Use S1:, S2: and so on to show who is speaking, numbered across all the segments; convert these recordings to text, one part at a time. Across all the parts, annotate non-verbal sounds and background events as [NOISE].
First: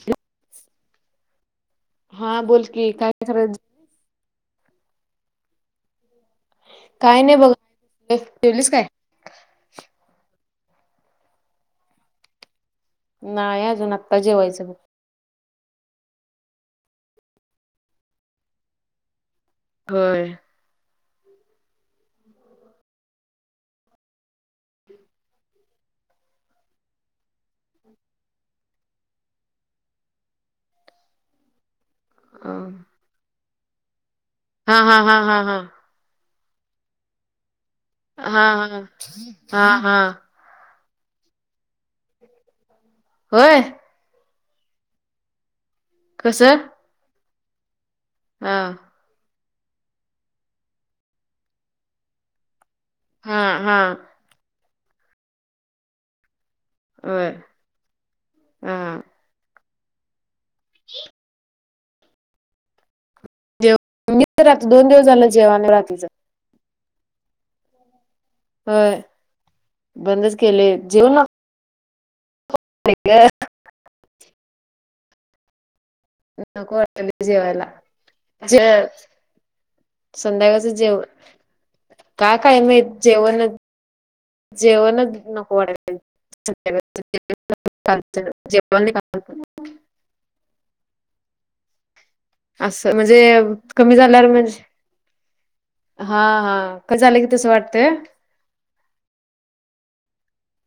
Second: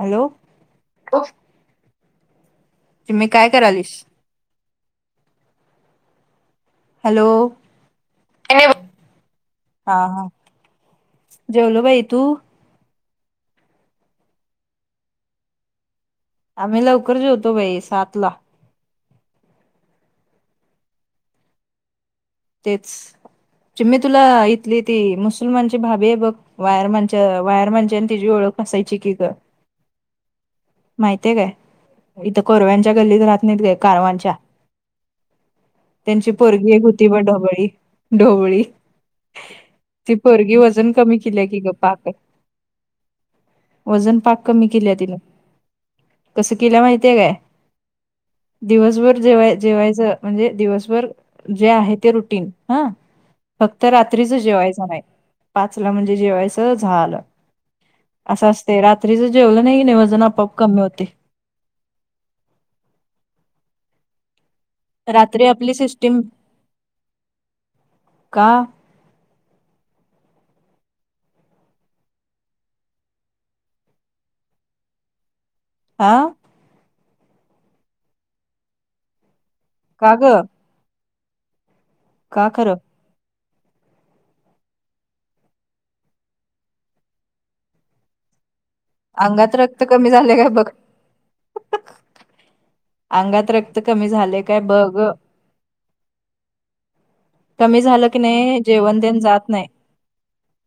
S1: Hello.
S2: हा बोलकी काय
S1: चिमे
S2: खर.
S1: करायलीस
S2: काय
S1: हॅलो.
S2: नाही बघ जेवलीस काय?
S1: हा हा जेवलो भाई तू
S2: नाहीय अजून आत्ता जेवायचं बुक
S1: आम्ही लवकर जेवतो बाई सात ला
S2: होय.
S1: तेच जे मी तुला इथली ती मुसलमानची भाभी आहे बघ. वायर माणच्या वायर माणच्याने तिची ओळख असायची की ग. माहितय काय इथं कोरव्यांच्या गल्लीत राहात नाहीत काय कारवांच्या
S2: हा हा हा हा हा.
S1: त्यांची पोरगी एक होती ब ोबळी.
S2: हा
S1: ढोवळी
S2: हा हा हा हा
S1: ती परगी वजन कमी केली की ग पाक.
S2: होय.
S1: वजन पाक कमी केली तिने कसं केल्या माहितीय काय?
S2: हा
S1: दिवसभर जेवाय जेवायच म्हणजे दिवसभर जे आहे ते रुटीन हा.
S2: हा हा
S1: फक्त रात्रीच जेवायच नाही पाचला म्हणजे जेवायचं. झालं
S2: होय
S1: असं
S2: हा
S1: असते रात्रीच जेवलं नाही नाही वजन आपआप कमी होते.
S2: जेव मी तर र दोन दिवस झालं
S1: रात्री
S2: जेवा आणि
S1: आपली
S2: रात्रीच
S1: सिस्टीम का?
S2: बंदच केले जेव. [UNINTELLIGIBLE]
S1: आ.
S2: नळ जवला.
S1: का ग
S2: संध्याकाळचं जेवण का काय माहत. जेवण जेवण नको वाडे. [UNINTELLIGIBLE]
S1: अंगात रक्त कमी झाले काय बघ.
S2: असं म्हणजे
S1: अंगात रक्त
S2: कमी झाल्यावर
S1: झाले काय
S2: म्हणजे
S1: बघ
S2: हा हा कं झालं की तसं वाटत
S1: क झालं की नाही जेवण दे जात नाही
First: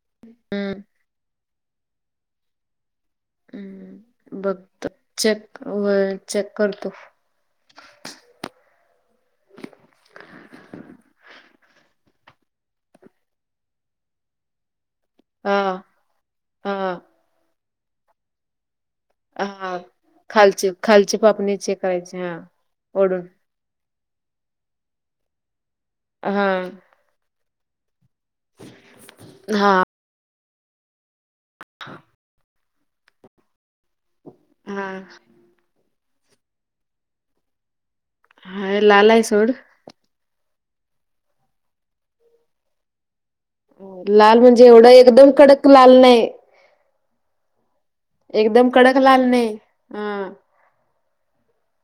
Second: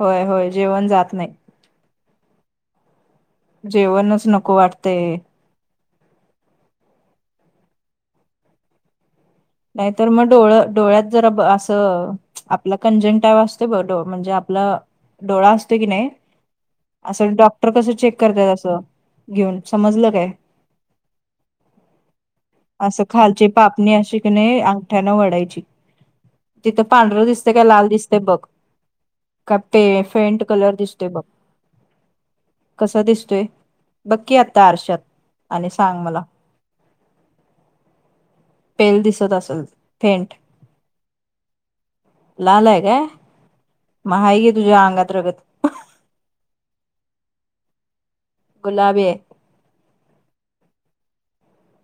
S1: होय होय
S2: हम्म
S1: जेवण जात नाही. जेवणच
S2: हम्म
S1: नको
S2: बघतो
S1: वाटते.
S2: चेक व चेक करतो.
S1: नाहीतर मग डोळ डोळ्यात जरा असं. आपला कंजंटा वा असते बल म्हणजे आपलं. डोळा
S2: हा
S1: असतो की नाही
S2: हा
S1: असं डॉक्टर कसं चेक करतय असं. घेऊन
S2: हा
S1: समजलं काय
S2: खालची खालची पापणी चेक करायची हा
S1: असं
S2: ओढून
S1: खालचे पाप पत्नी अिकने अंगठ्याना वढायची.
S2: हा.
S1: पांढरं दिसते काय लाल दिसते बघ का पे फेंट कलर दिसते बघ.
S2: ह हा.
S1: कस दिसतोय बघकी आता
S2: हा
S1: आरशात आणि सांग मला
S2: हा
S1: पेल
S2: लाल आहे
S1: दिसत
S2: सोड
S1: असेल फेंट लाल आहे काय? मग
S2: लाल
S1: हाय घे
S2: म्हणजे
S1: तुझ्या
S2: एवढा
S1: अंगात
S2: एकदम
S1: रगत
S2: कडक लाल नाही. एकदम कडक
S1: गुलाबी आहे
S2: लाल नाही अह.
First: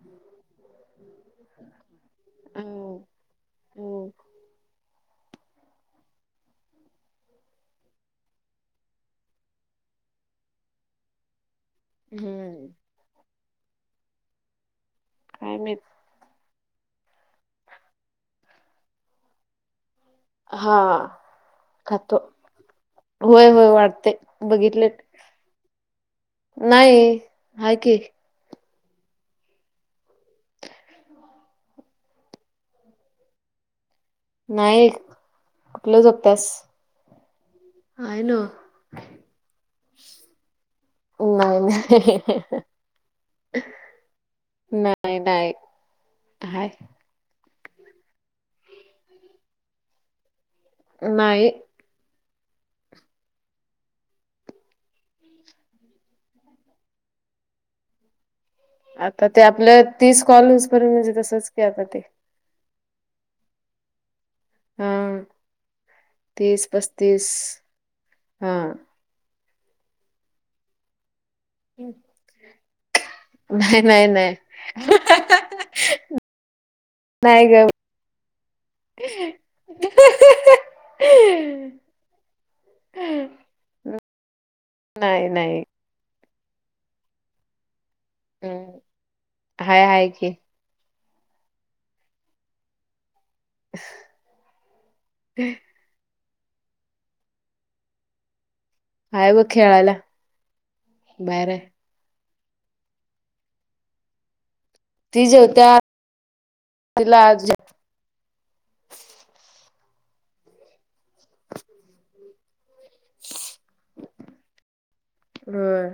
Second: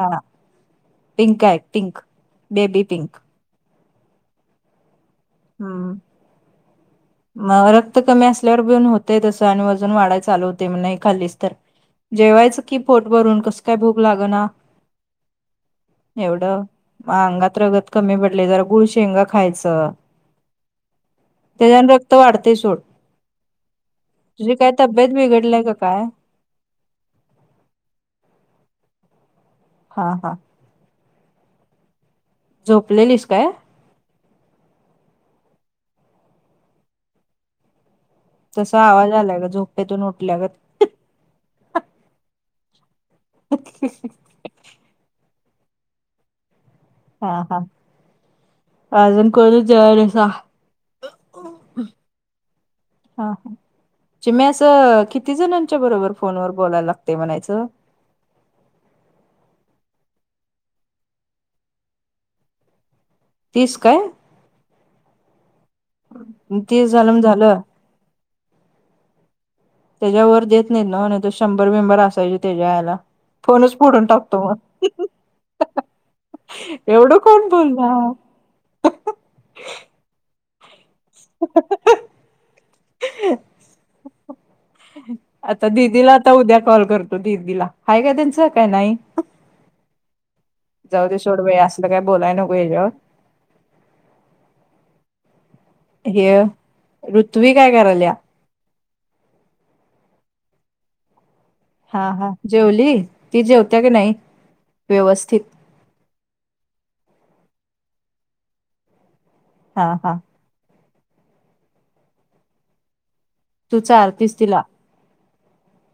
S1: हा पिंक आहे पिंक बेबी पिंक
S2: होम.
S1: हा. म रक्त कमी असल्यावर बेऊन होते तसं आणि अजून वाढा चालू होते म्ह नाही खाल्लीच तर जेवायचं
S2: हम्म.
S1: की पोट भरून कस काय भूक लागना.
S2: काय महित.
S1: एवढं अंगात रगत कमी पडले जरा गुळ शेंगा खायचं.
S2: हा.
S1: त्याच्यान रक्त
S2: खातो.
S1: वाढते सोड
S2: होय होय वाढते
S1: तुझी काय
S2: बघितले.
S1: तब्येत बिघडलाय का काय
S2: नाही आहे की
S1: हा हा. झोपलेलीस काय?
S2: नाही कुठलं झोपत्यास. I know.
S1: तसा आवाज आलाय ग झोपेतून उठल्या गत.
S2: नाही नाही, नाही. नाही नाही, हाय.
S1: हा हा, अजून कोणी जेवाय नाहीसा.
S2: नाही.
S1: हा हा. चीमे असं किती जणांच्या बरोबर फोन व बोलायला लागते म्हणायचं?
S2: आता ते आपल्या तीस कॉल होऊस पर्यंत म्हणजे तसच की आता ते.
S1: तीस काय.
S2: हा तीस,
S1: झालं
S2: पस्तीस
S1: झालं
S2: हा.
S1: त्याच्यावर देत नाहीत नाहीतर शंभर बिंबर असायचे त्याच्या [INAUDIBLE] फोनच
S2: नाही
S1: पुढून
S2: नाही नाही.
S1: टाकतो मग, एवढं
S2: नाही
S1: कोण
S2: ग.
S1: बोलणार. [INAUDIBLE]
S2: नाही नाही
S1: आता दिदीला. आता उद्या कॉल करतो दीदीला हाय का त्यांचं काही
S2: हम्म
S1: नाही.
S2: हाय हाय की.
S1: जाऊदे सोड बया असं काय बोलायला नकोय याच्यावर.
S2: [INAUDIBLE]
S1: हे ऋत्वी काय करायल्या.
S2: आहेय बघ खेळायला बाहेर आहे.
S1: हा हा जेवली ती जेवत्या की नाही.
S2: ती
S1: व्यवस्थित
S2: जेवत्या तिला अज
S1: हा हा.
S2: [INAUDIBLE] [INAUDIBLE]
S1: तू चारतीस तिला.
S2: होय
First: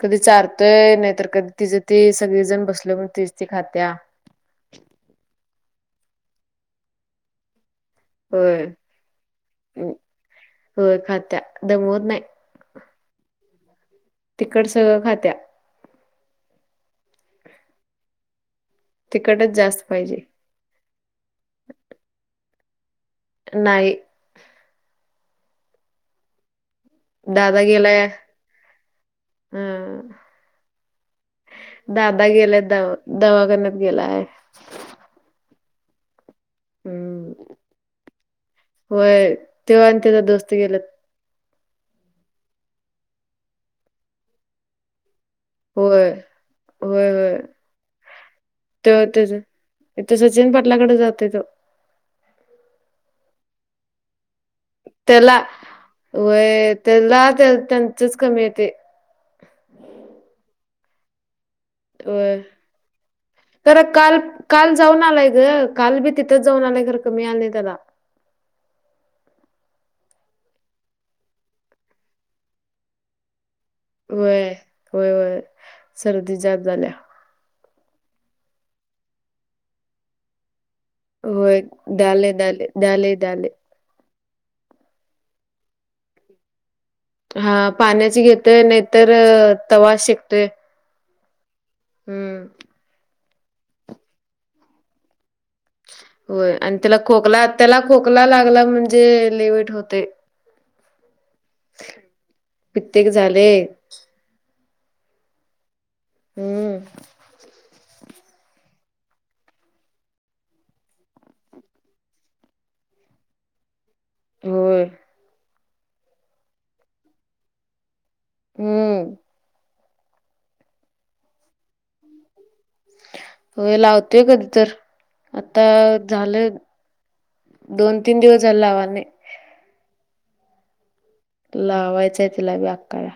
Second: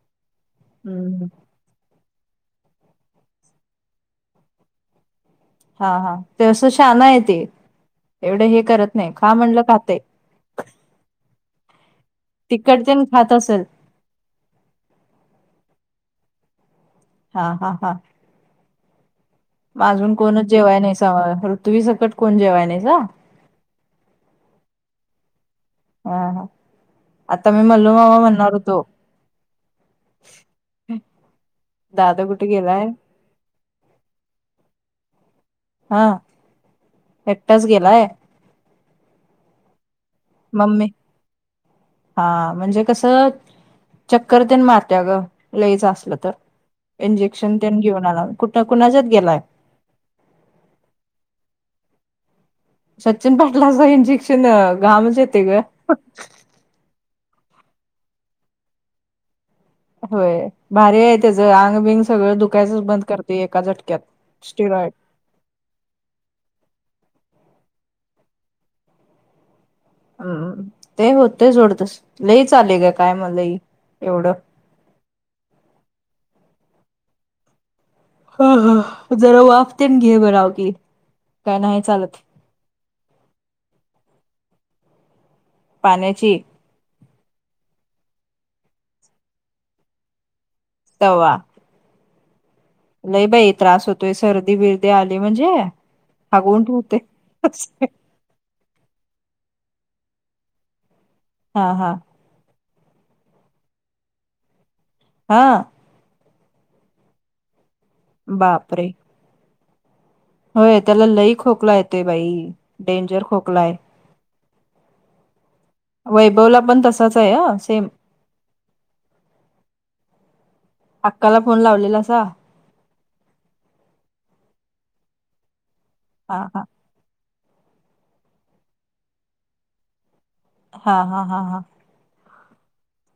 S2: कधी चारतोय नाहीतर कधी तिज ते सगळे जण बसलो म्हण तीच ती खात्या.
S1: हा हा ते असं छान आहे ते. एवढं हे
S2: होय.
S1: करत नाही खा म्हणलं खातय.
S2: होय खात्या दमवत नाही
S1: तिखट तेन खात असेल.
S2: तिखट सगळं खात्या.
S1: हा हा हा.
S2: तिखटच जा
S1: अजून कोणच जेवाय नाही सामग ऋतवी सकट कोन जेवाय नाहीसा.
S2: नाही.
S1: हा हा. आता मी
S2: दादा गेलाय
S1: मल्लूमामा म्हणणार होतो.
S2: अ दादा
S1: कुठे
S2: गेल्यात द
S1: गेलाय
S2: दवाखान्यात गेलाय.
S1: हा
S2: हम्म
S1: एकटाच गेलाय.
S2: होय तो आणि त्याचा दोस्त गेल्यात
S1: मम्मी हा म्हणजे कसं चक्कर तेन मारत्या ग. लईच
S2: होय
S1: असलं तर
S2: होय होय
S1: इंजेक्शन त्यांनी घेऊन आला कुठ कुणाच्याच गेलाय.
S2: इथं सचिन पाटलाकडे जातो, तो
S1: सचिन पाटलाचं इंजेक्शन घामच,
S2: त्याला
S1: येते ग.
S2: व्हय त्याला त्यांचेच कमी येतेय.
S1: होय. भारी आहे त्याच आंग बिंग सगळं
S2: व्हय
S1: दुखयचंच बंद करते एका झटक्यात स्टिरॉइड.
S2: कमालय, ग. काल बी तिथंच जाऊन आलय, घर कमी आलं त्याला
S1: हम्म ते होते जोडतस लई आले का काय का मलई
S2: वय होय होय सर्दी झाक, झाल्या.
S1: ह ह जरा वाफतेन घे बरा की काय
S2: होय,
S1: नाही चालत
S2: दाले, दाले, डाले डाले.
S1: पाण्याची
S2: हा पाण्याची घेतोय नाहीतर तवा शेकतोय.
S1: तवा.
S2: हम.
S1: नाही बाई त्रास होतोय सर्दी बिरदी आली म्हणजे
S2: होय
S1: हागवून
S2: आणि त्याला
S1: ठेवते
S2: खोकला त्याला खोकला लागला म्हणजे लेवट होतेय.
S1: हा हा.
S2: पित्यक झाले.
S1: हा.
S2: हम्म.
S1: बापरे. होय त्याला लई खोकला येतोय बाई डेंजर खोकलाय.
S2: हो.
S1: वैभव ला पण तसाच आहे ह सेम.
S2: हम्.
S1: अक्काला फोन लावलेला अस.
S2: हो लावतोय कधी तर आता
S1: हा
S2: झालं.
S1: हा
S2: दोन तीन दिवस झाला हवाने
S1: हा हा. हा हा
S2: लावायचंय तिला व्या करा.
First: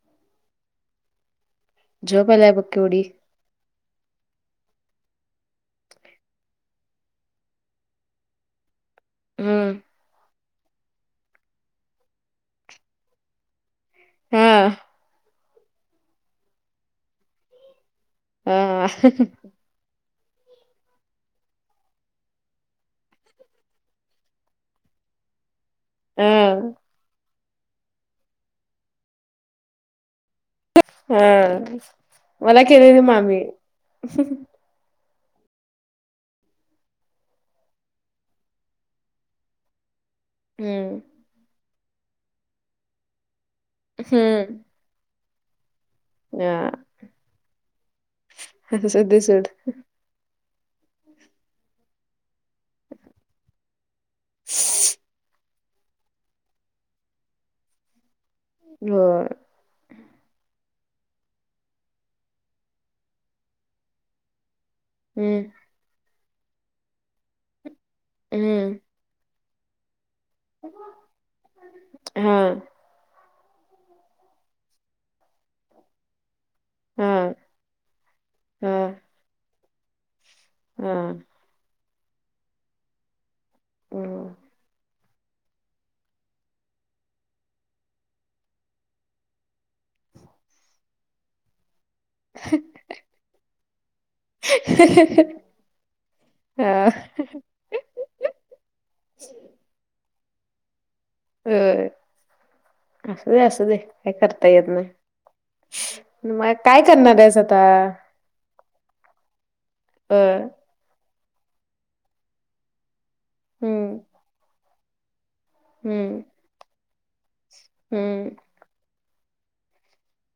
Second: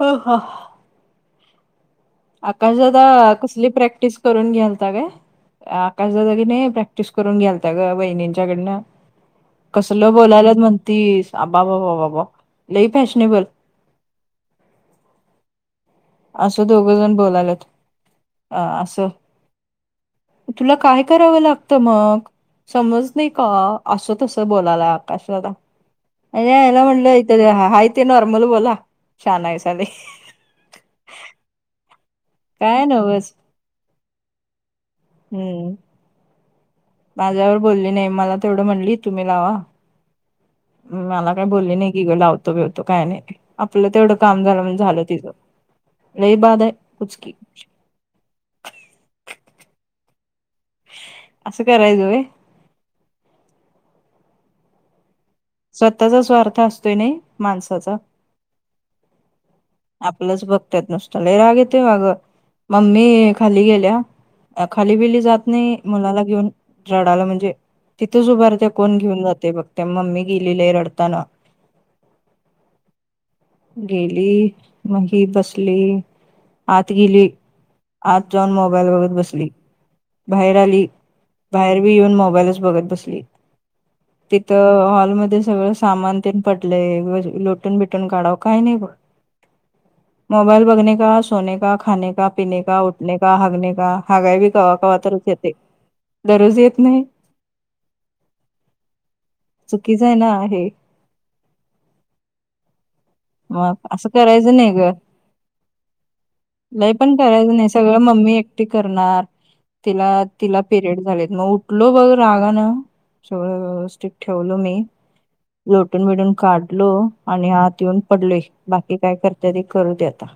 S1: हो हो.
S2: झोप आलाय बघ केवढी.
S1: आकाशदा कसली प्रॅक्टिस करून गेलता काय, आकाश जागी नाही प्रॅक्टिस करून गेलता ग बहिणींच्या कडनं
S2: हम्म
S1: कसलं बोलायला म्हणतीसबा बाबा बाबा लई फॅशनेबल
S2: हा.
S1: असं दोघं जण बोलालात अ
S2: हा
S1: असं. तुला काय करावं लागतं मग समज नाही का असं तसं बोलायला आकाशलादा अे
S2: हा
S1: याला म्हणलंथ हय ते नॉर्मल बोला छान आहे साले.
S2: हा मला
S1: काय
S2: केलेली
S1: नव्हच
S2: मामी
S1: हम्म माझ्यावर बोलली नाही मला तेवढं म्हणली तुम्ही लावा.
S2: हम्म
S1: मला काय बोलले नाही कि ग लावतो बेवतो काय नाही. आपलं तेवढं काम
S2: हम्म
S1: झालं म्हणज झालं तिचं म्ह ह बाद आहे कुचकी
S2: हा सध सोड.
S1: असस करायव.
S2: [UNINTELLIGIBLE]
S1: स्वतःचा स्वार्थ असतोय नाही माणसाचा
S2: हो
S1: आपलंच बघतायत नुसत ल राग येते बाग मम्मी खाली गेल्या. अ खाली बेली
S2: हम्म
S1: जात नाही मुलाला घेऊन झाडाला म्हणजे तिथेच उभारत
S2: हम्म
S1: कोण घेऊन जात. ते बघते मम्मी गेलेले आहे रडताना.
S2: हा
S1: गेली मही बसली. आत
S2: हा
S1: गेली आत जाऊन
S2: हा
S1: मोबाईल बघत बसली. बाहेर आली
S2: हा
S1: बाहेर बी येऊन मोबाईलच बघत बसली.
S2: हम्म
S1: तिथं हॉलमध्ये सगळं सामान तन पटलेय लोटून बिटून काढावं काही नाही ब मोबाईल बघने का सोने का खाने का पिने का उठने का हागने का हगावी कवाक व तरच येते दररोज येत
S2: हा
S1: नाही. चुकीच आहे ना आहे.
S2: अ अस दे असं
S1: मग
S2: दे का करता
S1: करायचं
S2: येत नाही.
S1: ग
S2: मग काय
S1: लय पण
S2: करणार आहेच
S1: करायचं
S2: आता
S1: नाही सगळं मम्मी एकटी करणार तिला
S2: अ
S1: तिला पिरियड झालेत मग उठलो बघ रागा ना. सगळं
S2: हम्म
S1: व्यवस्थित ठेवलो मी लोटून
S2: हम्म
S1: बिटून काढलो आणि हात येऊन.
S2: हम्म
S1: पडलोय बाकी काय करते त करू दे आता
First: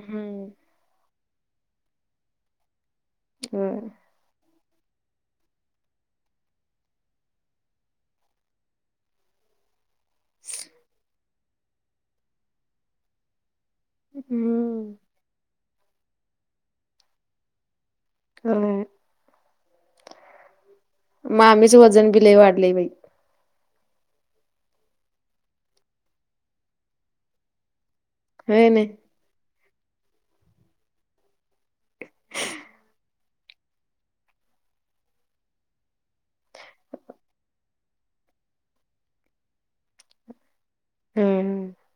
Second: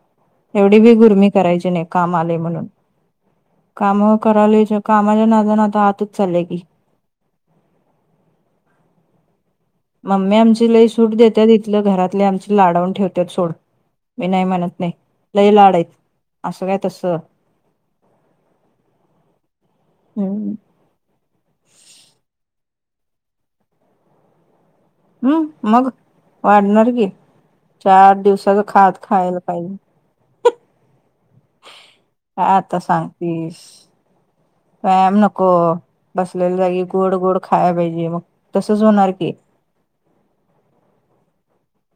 S2: हम्म
S1: एवढी बी गुर्मी करायची नाही. काम आले म्हणून
S2: होय
S1: काम कराला कामाला ना नाता आतच चाललेय की मम्मी आमची लई सूट देतात इथलं घरातले आमचे लाडावून ठेवतात सोड. मी नाही म्हणत नाही
S2: हम्म
S1: लईलाडायत असं काय तस.
S2: अ
S1: हम्म
S2: मग आममीच वजन बिलेही वाढले बाई
S1: हम् मग वाढणार की चार दिवसाचं
S2: होय ना
S1: खात खायला पाहिजे. आ आता सांगतेस व्याम नको. बसलेले जागी गोड गोड खायला पाहिजे मग तसच होणार की
S2: हम्म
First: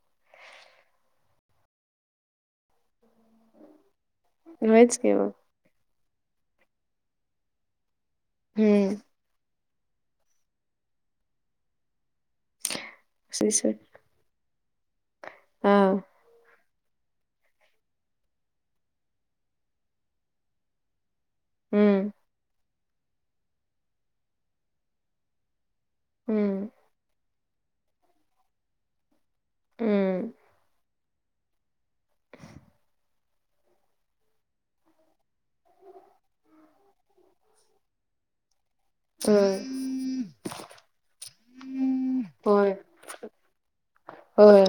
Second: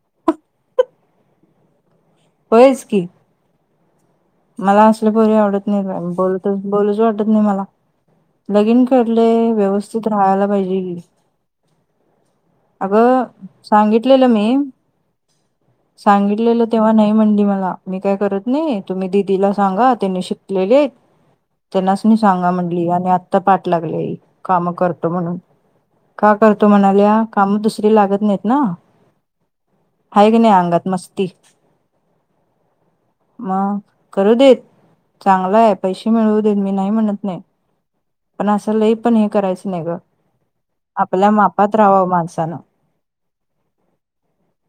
S1: होच की मला
S2: होयच
S1: असल्या
S2: की मग
S1: पोरी आवडत नाही बोलत बोलूच वाटत नाही मला, लगीन
S2: हम्म
S1: कर. कुठ व्यवस्थित राहायला पाहिजे की अगं
S2: श्रीश्वर.
S1: सांगितलेलं मी
S2: हा
S1: सांगितलेलं. तेव्हा नाही म्हणली मला मी काय करत नाही तुम्ही दिदीला सांगा त्यांनी शिकलेले. त्यांनाच
S2: हम्म
S1: न सांगा म्हणली आणि आता पाठ लागले काम करतो म्हणून का करतो
S2: हम्म
S1: म्हणाल्या कामं दुसरी लागत नाहीत ना
S2: हम्म
S1: हैगने आंगत मस्ती मग करू देत चांगला आहे पैसे मिळवू देत मी नाही म्हणत नाही. पण असं लई पण हे
S2: होय
S1: करायचं नाही ग आपल्या मापात राहावां माझं.
S2: होय होय.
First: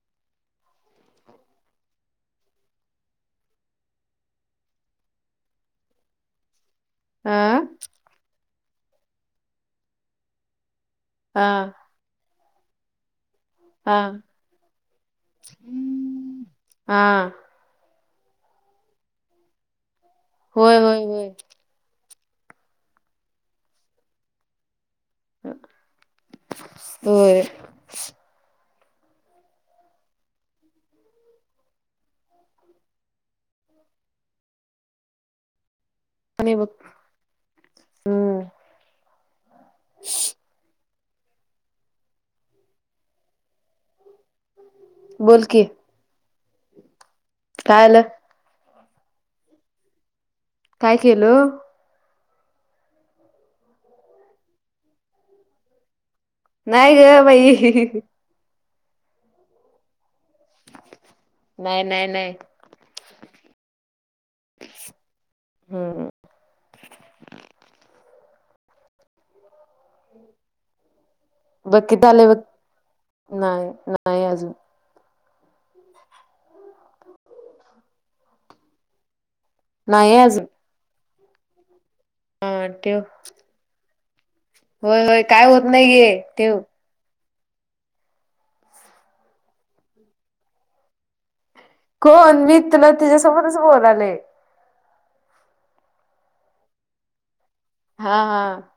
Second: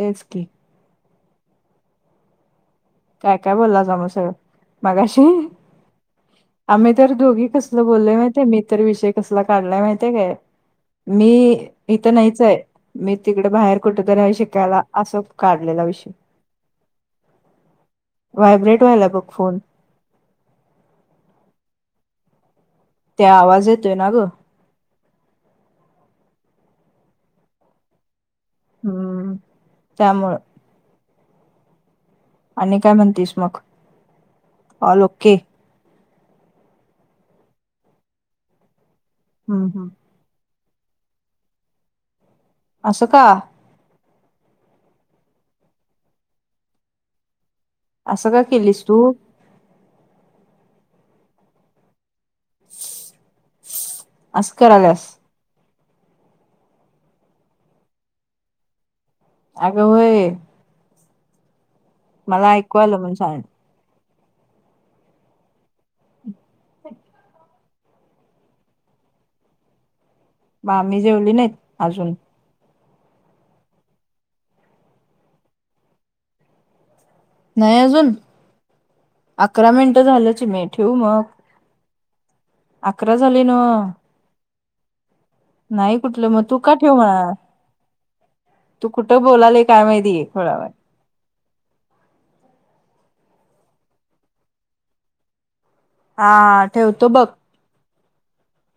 S1: देस की काय काय बोलला जा म सर मागाशी आम्ही तर
S2: हा
S1: दोघी कसल बोललेय माहितय मीत तरर विषय कसला काढलाय माहिितय काय मी
S2: हा
S1: इथं नाहीच आहे. मी तिकडे बाहेर
S2: हा
S1: कुठेतरी शिकायला असं काढलेला विषय
S2: हा
S1: व्हायब्रेट व्हायला बघ फोन
S2: होय होय होय.
S1: ते आवाज येतोय ना ग
S2: होय.
S1: हम्म त्यामुळ आणि काय म्हणतीस मग ल ओके
S2: आणि व
S1: हम् हम् असं का
S2: बोल की काय आलं
S1: असं का केलीस तू
S2: काय केलो
S1: असं का करायल्यास
S2: नाही ग बाई
S1: अग व्हय
S2: नाही, नाही नाही
S1: मला ऐकूय आलं म्हण सांग
S2: ह, ह
S1: अचछ मामी जेवली नाहीत
S2: बघकीिथ
S1: अजून.
S2: आलेय बघ नाही, नाही अजून ह
S1: नाही अजून अकरा मिनटं
S2: नाही
S1: झाल
S2: अजून
S1: चिमे ठेवू मग
S2: हा ठेव
S1: अकरा झाले नव्ह
S2: होय, होय काय होत नाही गे ठेव
S1: ठिव बाळा तू कुठ बोलाले काय माहितीय खुल्यावाणी
S2: कोण मी तुला तिच्या्यासमोरच बोलालय
S1: हा ठेवतो बघ
S2: हा, हा